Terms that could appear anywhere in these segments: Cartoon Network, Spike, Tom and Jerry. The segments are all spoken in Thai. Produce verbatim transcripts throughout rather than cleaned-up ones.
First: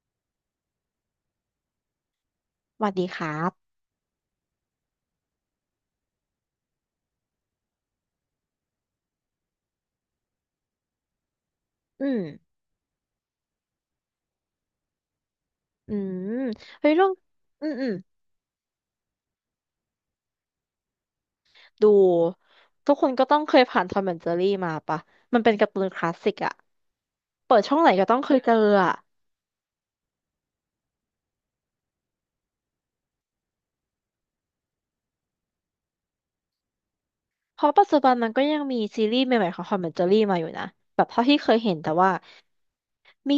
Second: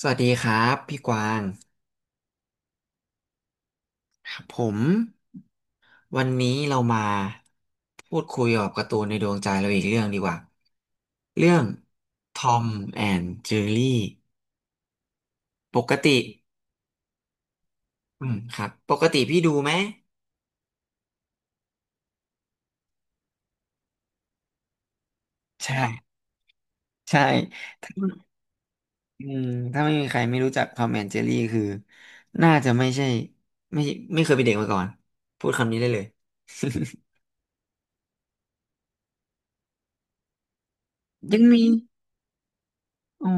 สวัสดีครับพี่กวางสวัสดีครับครับผมวันนี้เรามาพูดคุยกับการ์ตูนในดวงใจเราอีกเรื่องดีกว่าเรื่องอืม ทอมแอนด์เจอรี่ปอืกติมเฮ้ยเรื่อง อืมอืม อืมครับปกติพี่ดูไหมดูทุกคนก็ต้องเคยผ่านทอมแอนด์เจอรี่มาปะมันเป็นการ์ตูนคลาใช่สสิกอะใช่เปิดช่องไหนถ้าก็ต้องเคยเจออะอืมถ้าไม่มีใครไม่รู้จักทอมแอนด์เจอรี่คือน่าจะไม่ใช่ไม่ไม่เคยเป็นเด็กมาก่อนพูดคำนี้ได้เลย เพราะปัจจุบันมันก็ยังมีซีรีส์ใหม่ๆของทอมแอนด์เจอรี่มาอยู่นะ แบบเท่าที่ยังเคยมีเห็นแต่ว่า อ๋อมี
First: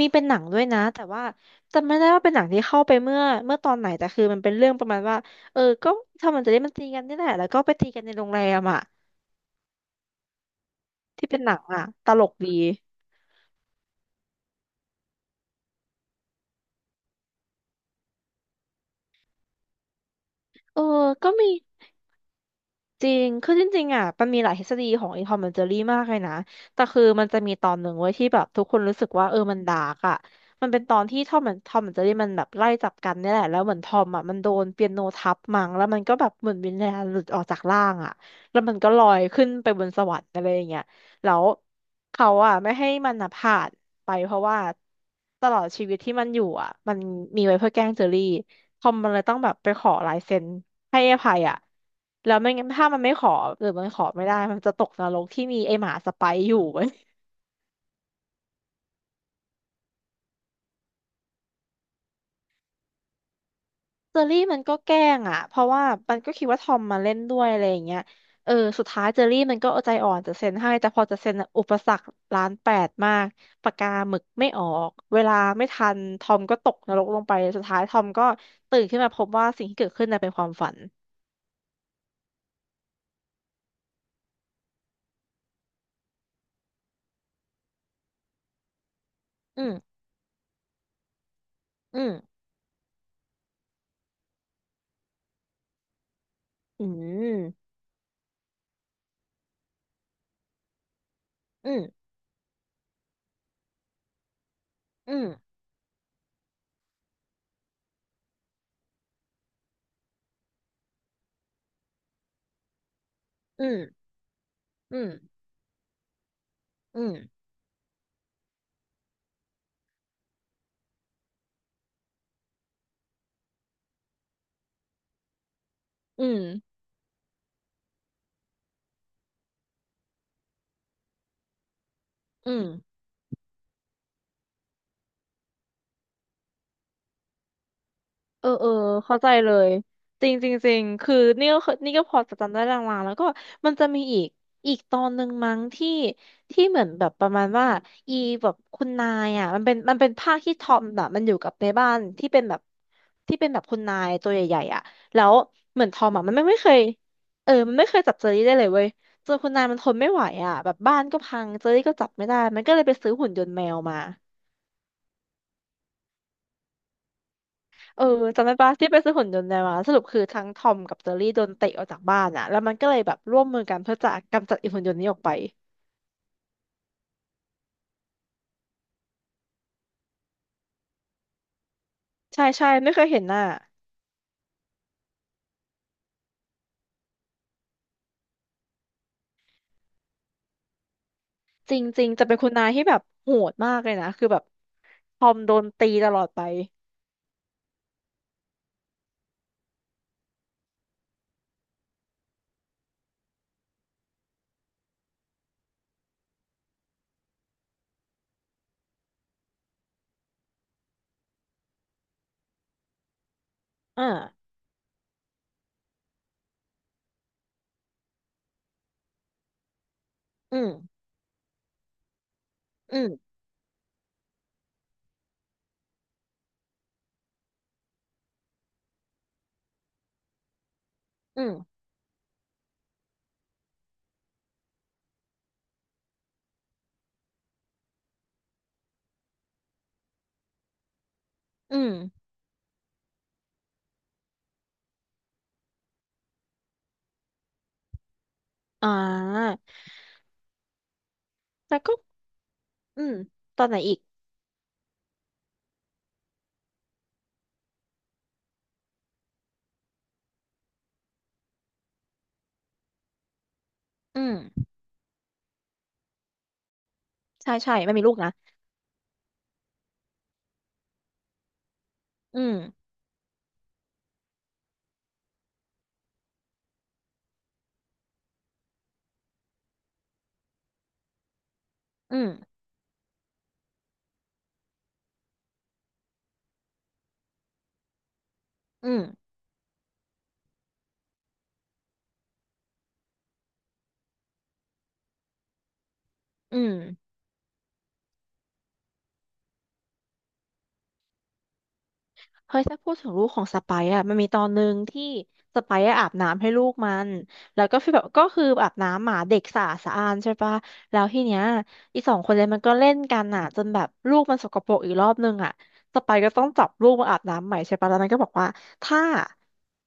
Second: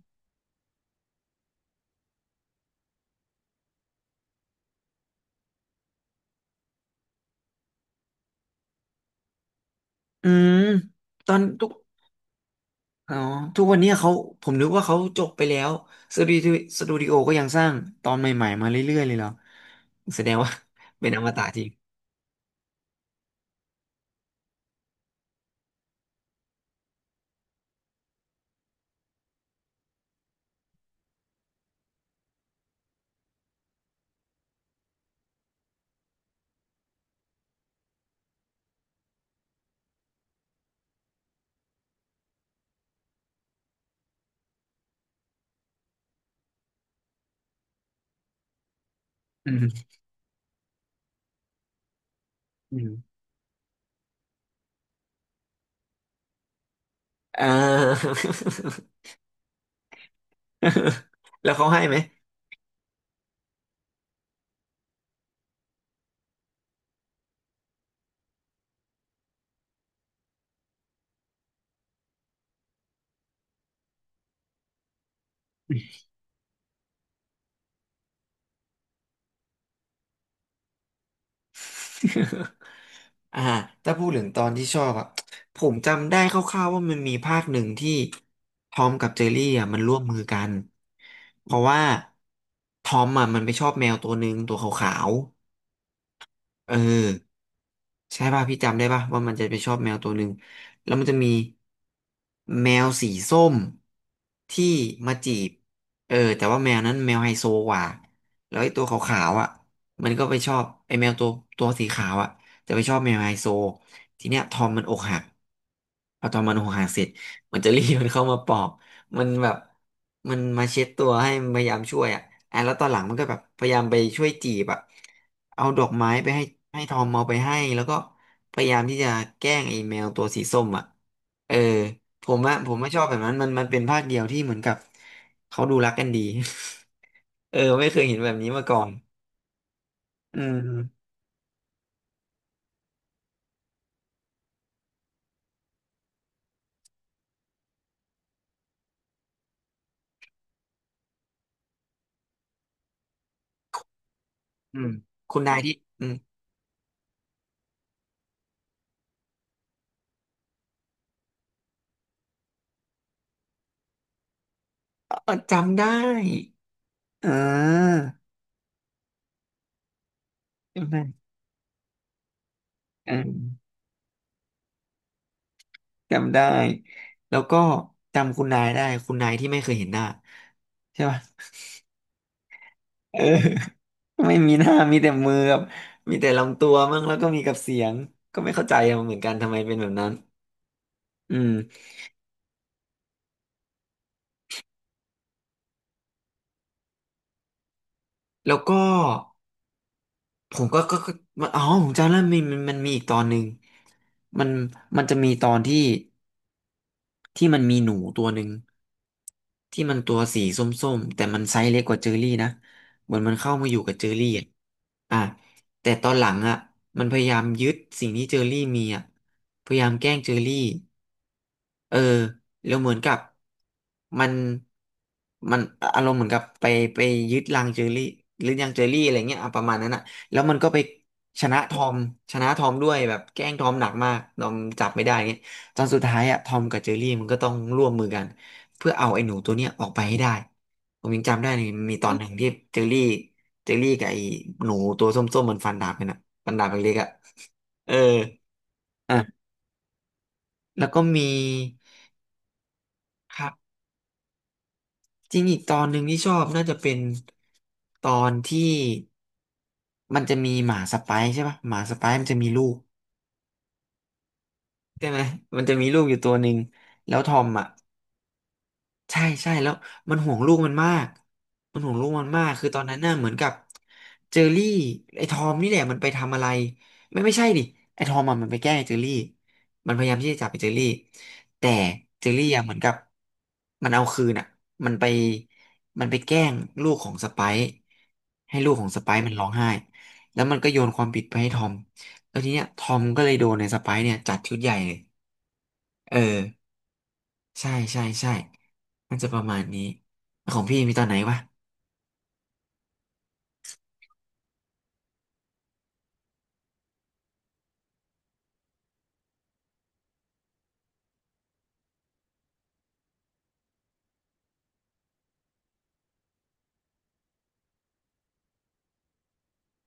มีเป็นหนังด้วยนะ แต่ว่าจำไม่ได้ว่าเป็นหนังที่เข้าไปเมื่อเมื่อตอนไหนแต่คือมันเป็นเรื่องประมาณว่าเออก็ทอมแอนด์เจอรี่มันตีกันนี่แหละแล้วก็ไปตีกันในโรงแรมอะอืมที่ตอเป็นนหนังทุก อะตลกดีอ๋อทุกวันเนี้ยเขาผมนึกว่าเขาจบไปแล้วสตูดิโอสตูดิโอก็ยังสร้างตอนใหม่ๆมาเรื่อยๆเลยเหรอแสดงว่า เออ เป็นอมก็ตะมี จริงจริงคือจริงๆอ่ะมันมีหลายทฤษฎีของ i n c o อมเมนเจอรี่มากเลยนะ แต่คือมันจะมีตอนหนึ่งไว้ยที่แบบทุกคนรู้สึกว่าเออมันดาร์กอ่ะมันเป็นตอนที่ทอมมันทอมแอนเจอรี่มันแบบไล่จับกันเนี่ยแหละแล้วเหมือนทอมอ่ะมันโดนเปียโนทับมั้งแล้วมันก็แบบเหมือนวิญญาณหลุดออกจากร่างอ่ะแล้วมันก็ลอยขึ้นไปบนสวรรค์อะไรอย่างเงี้ย แล้วเขาอ่ะไม่ให้มันอ่ะผ่านไปเพราะว่าตลอดชีวิตที่มันอยู่อ่ะมันมีไว้เพื่อแกล้งเจอรี่ คอมมันเลยต้องแบอืบไปขมอลายเซ็นให้ไอ้ไผ่อ่ะแล้วไม่งั้นอืถ้ามันมไม่ขอหรือมันขอไม่ได้มันจะตกนรกที่มีไอ้หมาสไปร์อยู่เว้ย อ่า แล้วเขาให้ไหม เจอรี่มันก็แกล้งอ่ะเพราะว่ามันก็คิดว่าทอมมาเล่นด้วยอะไรอย่างเงี้ยเออสุดท้ายเจอรี่มันก็เอาใจอ่อนจะเซ็นให้แต่พอจะเซ็นอะอุปสรรคล้านแปดมากปากกาหมึกไม่ออกเวลาไม่ทันทอมก็ตกนรกลงไปสุดท้ายทอมก็ตื่นขึ้นมาพบว่าสิ่งที่เกิดขึ้นน่ะเป็นความฝัน อ่าถ้าพูดถึงตอนที่ชอบอ่ะผมจำได้คร่าวๆว่ามันมีภาคหนึ่งที่ทอมกับเจอรี่อือ่ะมมันร่วมมือกันเพราะว่าอืมทอมอ่ะมันไปชอบแมวตัวหนึ่งตัวขาวๆเออ อืมใช่ป่ะพี่จำได้ป่ะว่ามันจะไปชอบแมวตัวหนึ่งแล้วมันจะมีอืมแมวสีส้มที่มาอืมจีบเออแต่ว่าแมวนั้นแมวไฮโซกว่าแล้วไอ้ตัวขาวๆอ่ะมันก็ไปชอบไอ้แมวตัวตัวสีขาวอ่ะจะไปชอบแมวไฮโซอืมทีเนี้ยทอมมันออืกหักมพอทอมมันอกหักอืเสร็จ ม มันจะรีบมันเข้ามาปอกมันแบบมันมาเช็ดตัวให้พยายามช่วยอ่ะอ่ะแล้วตอนหลังมันก็แบบพยายามไปช่วยจีบอ่ะเอาดอกไม้ไปอืมให้ให้ทอมเอาไปให้แล้วก็พยายามที่จะแกล้งไอ้แมวตัวสีส้มอ่ะเออผมอะอืมผมไม่ชอบแบบนั้นมันมันเป็นภาคเดียวที่เหมือนกับเขาดูรักกันดี เออไม่เคยเห็นแบบเออนี้มาเออก่อนเข้าใจเลยจริงอืจริงจริงมคือนี่ก็เคยนี่ก็พอจะจำได้ลางๆแล้วก็มันจะมีอีกอีกตอนหนึ่งมั้งที่ที่เหมือนแบบประมาณว่าอีแบบคุณนายอ่ะมันเป็นมันเป็นภาคที่ทอมแบบมันอยู่กับในบ้านที่เป็นแบบที่เป็นแบบคุณนายตัวใหญ่ๆอือ่ะมแล้วคุณนายที่เหมือนทอือมมอ่ะมันไม่ไม่เคยเออมันไม่เคยจับเจอรี่ได้เลยเว้ยจนคุณนายมันทนไม่ไหวอ่ะแบบบ้านก็พังเจอรี่ก็จับไม่ได้มันก็เลยไปซื้อหุ่นยนต์แมวมา ออจำได้อ่าเออจำได้ปะที่ไปซื้อหุ่นยนต์ในมาสรุปคือทั้งทอมจำกับเจอได้รี่โดนเตะออกจากบ้านอ่ะแล้วมันก็เลยแบอืบม ร่วมมือกันเพื่อจะกำจัดไอีหุ่นยนต์นี้ออกไปจำได้ แล้วก็จำคุณนายได้คุณนายที่ไม่เคยเห็นหน้าใช่ป่ะใช่ใช่ไม่เคยเอเห็อ นหน้า ไม่มีหน้ามีแต่มือกับมีแต่ลำตัวมั่งแล้วก็มีกับเสียงก็ไม่เข้าใจอะเหมือนกันทำไมเป็นแบบนั้นอืมจริงๆจะเป็นคุณนายที่แบบโหดมากเลยนะคือแบบทอมโดนตีตลอดไปแล้วก็ผมก็ก็ก็อ๋อผมจำแล้วมีมันมันมีอีกตอนหนึ่งมันมันจะมีตอนที่ ที่มันมีหนูตัวหนึ่งที่มันตัวสีส้มๆแต่มันไซส์เล็กกว่าเจอรี่นะเหมือนมันเข้ามาอยู่กับอ่าเจอรี่อ่ะอ่ะแต่ตอนหลังอ่ะมันพยายามยึดสิ่งที่เจอรี่มีอ่ะพยายามแกล้งเจอรี่อืมเออแล้วเหมืออืนกับมมันมันอารมณ์เหมือนกับไปไปยึดรังเจอรี่หรือยังเจอรี่อะไรเงี้ยอ่ะประมาณนั้นอ่ะแล้วมันก็ไปอืชมนะทอมชนะทอมด้วยแบบแกล้งทอมหนักมากทอมจับไม่ได้เงี้ย ตอนสุดท้ายอะทอมกับเจอรี่มันก็ต้องร่วมมือกันเพื่อเอาไอ้หนูตัวเนี้ยออกไปให้ได้ผมยังจำได้เลยอืมมีตอนหนึ่งที่เจอรี่เจอรี่กับไอ้หนูตัวส้มๆมันฟันดาบกันอะฟันดาบเล็กๆอะเอออ่อ่ะาแล้วก็มีแล้วก็อืมครัตอนบไหนอีกจริงอีกตอนหนึ่งที่ชอบน่าจะเป็นตอนที่มันจะมีหมาสไปซ์ใช่ปะหมาสไปซ์มันจะมีลูกอืมใช่ไหมมันจะมีลูกอยู่ตัวหนึ่งแล้วทอมใช่อ่ะ ใช่มันมีลูกนะใช่ใช่แล้วมันห่วงลูกมันมากมันห่วงลูกมันอืมากมคือตอนนั้นน่ะเหมือนกับเจอรี่ไอ้ทอมนี่แหละมันไปทำอะไรไม่ไม่ใช่ดิไอ้ทอมอะมันไปแกล้งไอ้เจอรี่มันพยายามที่จะจับไอ้เจอรี่แต่อืเจมอรี่อะเหมือนกับมันเอาคืนอ่ะมันไปมันไปแกล้งลูกของสไปซ์ให้ลูกขอืองสมไปซ์มันร้องไห้แล้วมันก็โยนความผิดไปให้ทอมแล้วทีเนี้ยทอมก็เลยโดนในสไปซ์เนี่ยจัดชุดใหญ่เลยเออ อืม ใช่ใช่ใช่มันจะประมาณนี้ของพี่มีตอนไหนวะเฮ้ยถ้าพูดถึงลูกของสไปซ์อะมันมีตอนหนึ่งที่สไปซ์อะอาบน้ำให้ลูกมันแล้วก็ฟีลแบบก็คืออาบน้ำหมาเด็กสะอาดสะอานใช่ปะแล้วทีเนี้ยอีสองคนเลยมันก็เล่นกันอะจนแบบลูกมันสกปรกอีกรอบนึงอะสไปซ์ก็ต้องจับลูกมาอาบน้ำใหม่ใช่ปะแล้วมันก็บอกว่าถ้า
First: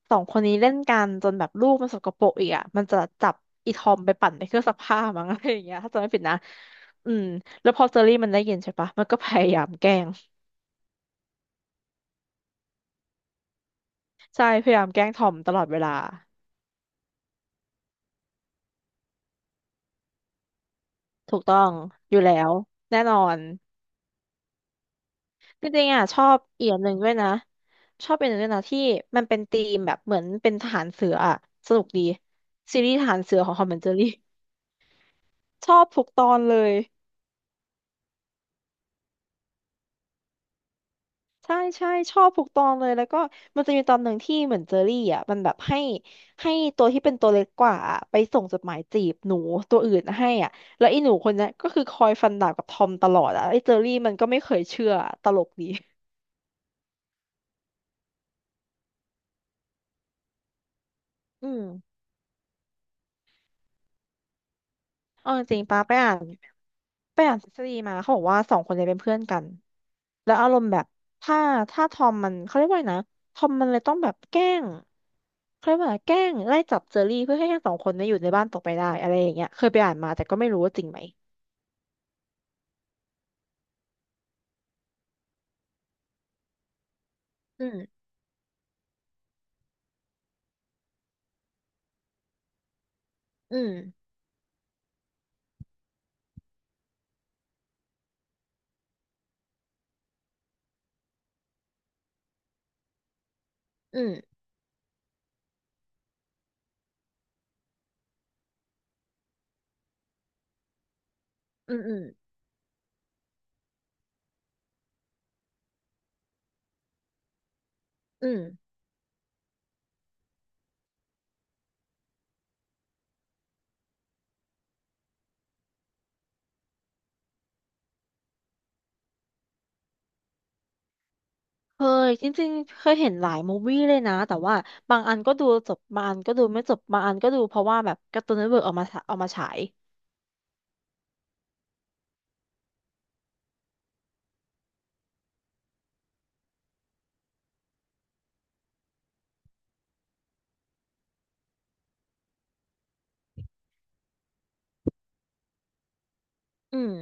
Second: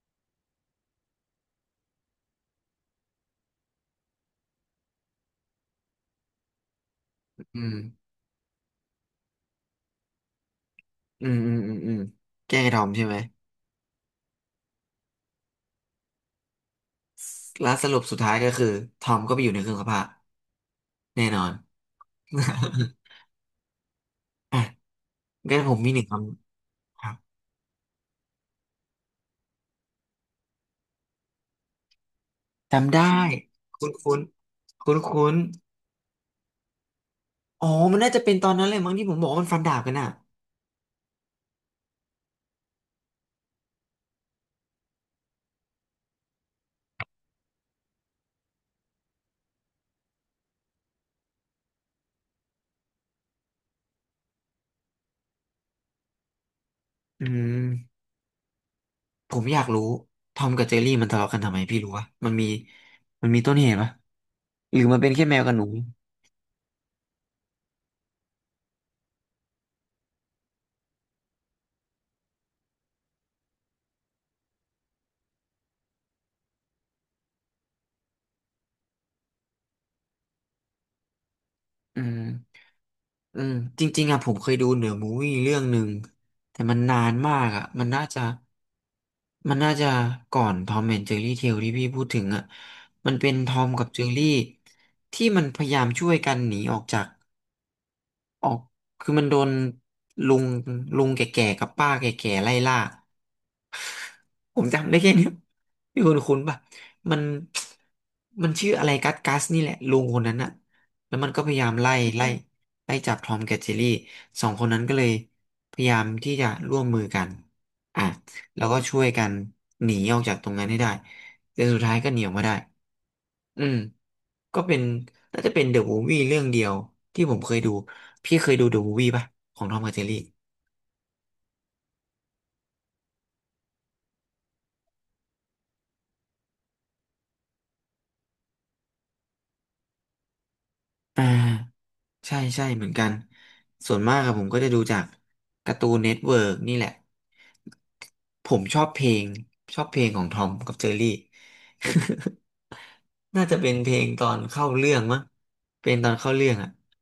สองคนนี้เล่นกันจนแบบลูกมันสกปรกอีกอะมันจะจับอีทอมไปปั่นในเครื่องซักผ้ามั้งอะไรอย่างเงี้ยถ้าจำไม่ผิดนะอืมอืแล้วมพอเจอรี่มันได้ยินใช่ปะมันก็พยายามแกล้งอืมอืมอืมอืมแกล้งไอ้ทอมใช่ไหมใช่พยายามแกล้งทอมตลอดเวลา แล้วสรุปสุดท้ายก็คือทอมก็ไปอยู่ในเครื่องซักผ้าแน่ถูนกอน ต้องอยู่แล้วแน่นอ นอ่ะงั้นจผมริงมีๆหอ่ะนึ่งคชอบอีกอย่างหนึ่งำคด้วรัยบนะชอบเป็นหนึ่งด้วยนะที่มันเป็นธีมแบบเหมือนเป็นทหารเสืออ่ะสนุกดีซีรีจำส์ทได้ หารเสือของทอมแอนด์เจคุ้อนรี่คุ้นคุ้นคุ้นชอบทุกตอนเลยๆอ๋อมันน่าจะเป็นตอนนั้นเลยมั้งที่ผมบอกว่ามันฟันดาบกันอ่ะ ใช่ใช่ชอบทุกตอนเลยแล้วก็มันจะมีตอนหนึ่งที่เหมือนเจอรี่อ่ะมันแบบให้ให้ตัวที่เป็นตัวเล็กกว่าอะไปส่งจดหมายจีบหนูตัวอื่นให้อ่ะแล้วไอ้หนูคนเนี้ยก็คือคอยฟันดาบกับทอมตลอดอ่ะไอ้เจอรี่มันก็ไม่เคยเชื่อตลกดีอืมผมอยากรู้ทอมกับเจอรี่มันทะเลาะกันอืทำไมมพี่รู้วะมันมีมันมีต้นเหตุปะหรือมันเป็นแค่เอาแมจวกับริหงนูๆป้าไปอ่าน ไปอ่านทฤษฎีมาเขาบอกว่าสองคนเนี่ยเป็นเพื่อนกันแล้วอารมณ์แบบถ้าถ้าทอมมันเขาเรียกว่าไงนะทอมมันเลยต้องแบบแกล้งเขาเรียกว่าอะไรแกล้งไล่จับเจอรี่เพื่อให้ทั้งสองคนเนี่ยอยู่ในบ้านต่อไปได้อะไรอย่างเงี้ยเคยไปอ่านมาแต่ก็ไม่รู้ว่าจริงไหมอืม อืมจริงๆอ่ะผมเคยดูเหนือมูวี่เรื่องหนึ่งแต่มันนานมากอือ่ะมันน่ามจะมันน่าจะก่อนทอมแอนด์เจอรี่เทลที่พี่พูดถึงอ่ะมันเป็นทอือมมกับเจอรี่ที่มันพยายามช่วยกันหนีออกจาก ออกคือมันโดนลุงลุงแก่ๆกับป้าแก่ๆไล่ล่า อืมผมจำได้แค่เนี้ยพี่คุณคุณป่ะมันมันชื่ออะไรกัสกัสนี่แหละลุงคนนั้นอะแล้วมันก็พยายาอืมมไล่อืมไล่ไล่จับทอมกับเจอรี่สองคนนั้นก็เลยพยายามที่จะร่วมมือกันอ่ะอืมแล้วก็ช่วยกันหนีออกจากตรงนั้นให้ได้ แต่สุดท้ายก็หนีออกมาได้ อืม ก็เป็นน่าจะเป็นเดอะมูฟวี่เรื่องเดียวที่ผมเคยดูพี่เคยดูเดอะมูฟวี่ป่ะของทอมกับเจอรี่ เคยจริงๆเคยเห็นหลายมูฟวี่เลยนะแต่ว่าบางอันก็ดูจบบางอันก็ดูไม่จบบางอันก็ดูเพราะว่าแบบการ์ตูนเน็ตเวิร์กเอามาเอามาฉายอ่า ใช่ใช่เหมือนกัน ส่วนมากอะผมก็จะดูจากการ์ตูนเน็ตเวิร์กนี่แหละ ผมชอบเพลงชอบเพลงของทอมกับเจอรี่ น่าจะเป็นเพลงตอนเข้าเรื่องมั้งเป็นตอนเข้าเรื่องอ่ะอืม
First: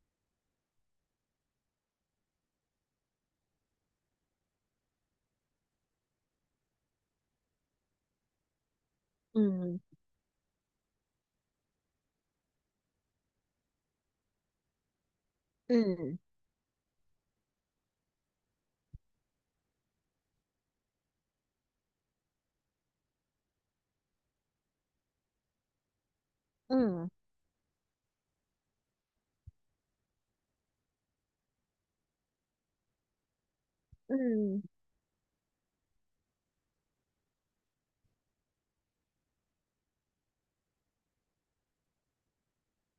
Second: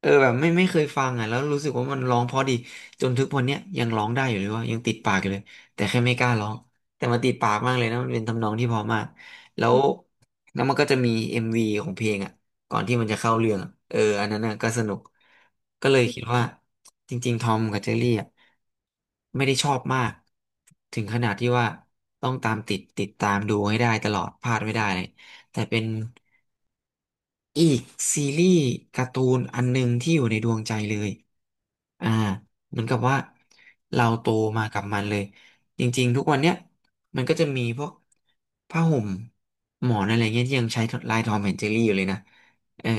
เออแบบไม่ไม่เคยฟังอ่ะแล้วรู้สึกว่ามันร้องเพราะดีจนทุกวันเนี้ยยังร้องได้อยู่เลยว่ายังติดปากอยู่เลยแต่แค่ไม่กล้าร้องแต่มันติดปากมากเลยนะมันเป็นทำนองที่เพอมากอืแล้วมแล้วมันก็จะมีเอ็มวีของเพลงอ่ะก่อนที่มันจะเข้าเรื่องอะเอออันนั้นน่ะก็สนุกอืก็มเลยคิดว่าจริงๆทอมกับเจอรี่อ่ะไม่ได้ชอบมากถึงขนาดที่ว่าต้องตามติดติดตามดูให้ได้ตลอดพลาดไม่ได้เลย แต่เป็นอืมอีกซีรีส์การ์ตูนอันหนึงที่อยู่ในดวงใจเลย อ่าเหมือนกับว่าเราอืโตมาม กับมันเลย จริงๆทุกวันเนี้ยมันก็จะมีพวกผ้าห่มหมอนอะไรเงี้ยที่ยังใช้ลายทอมแอนด์เจอรี่อยู่เลยนะ เออ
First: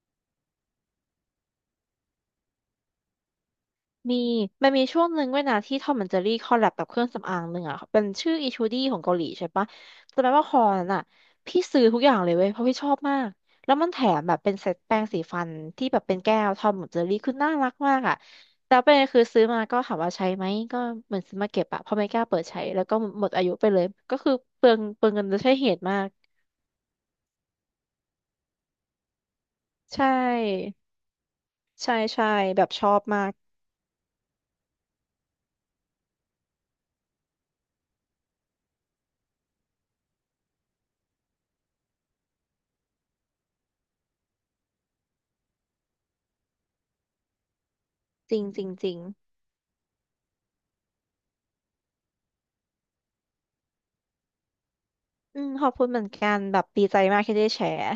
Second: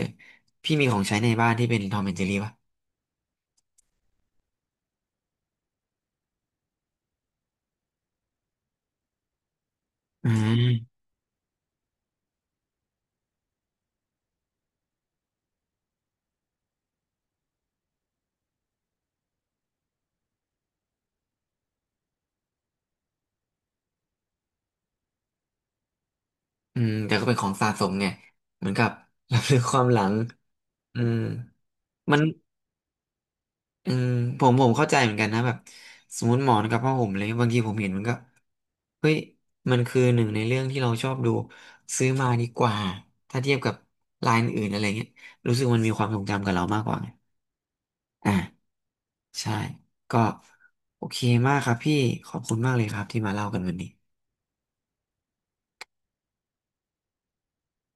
พี่มีของใช้ในบ้านที่เป็นทอมแอนด์เจอรี่ป่ะมี มันมีช่วงหนึ่งด้วยนะที่ทอมแอนด์เจอรี่คอลแลบกับเครื่องสำอางหนึ่งอ่ะ เป็นชื่ออีชูดี้ของเกาหลีใช่ปะแต่แปอืลว่าคอนั้นมอ่ะพี่ซื้อทุกอย่างเลยเว้ยเพราะพี่ชอบมาก แล้วมันแถมแบบเป็นเซตแปรงสีฟันที่แบบเป็นแก้วทอมแอนด์เจอรี่คือน่ารักมากอ่ะแต่ประเด็นคือซื้อมาก็ถามว่าใช้ไหมก็เหมือนซื้อมาเก็บอ่ะเพราะไม่กล้าเปิดใช้แล้วก็หมดอายุไปเลยก็คือเปลืองเปลืองเงินโดยใช่เหตุมากอืมแต่ก็เป็นของสะสมไงเหมือนกับ รับรู้ความหใชลัง ่อืมใช่มัน ใช่แบบชอบมากอืมผมผมเข้าใจเหมือนกันนะแบบสมมติหมอนกับผ้าห่มเลยบางทีผมเห็นมันก็เฮ้ยมันคือหนึ่งในเรื่องที่เราชอบดูซื้อมาดีกว่าถ้าเทียบกับลายอื่นๆอะไรเงี้ยรู้สึกมันมีความทรงจำกับเรามากกว่าไงจริงจริงอ่าจริงใช่ก็โอเคมากครับพี่ขอบคุณมากเลยครับที่มาเล่ากันวันนี้อืมขอบคุณเหมือนกันแบบดีใจมากที่ได้แชร์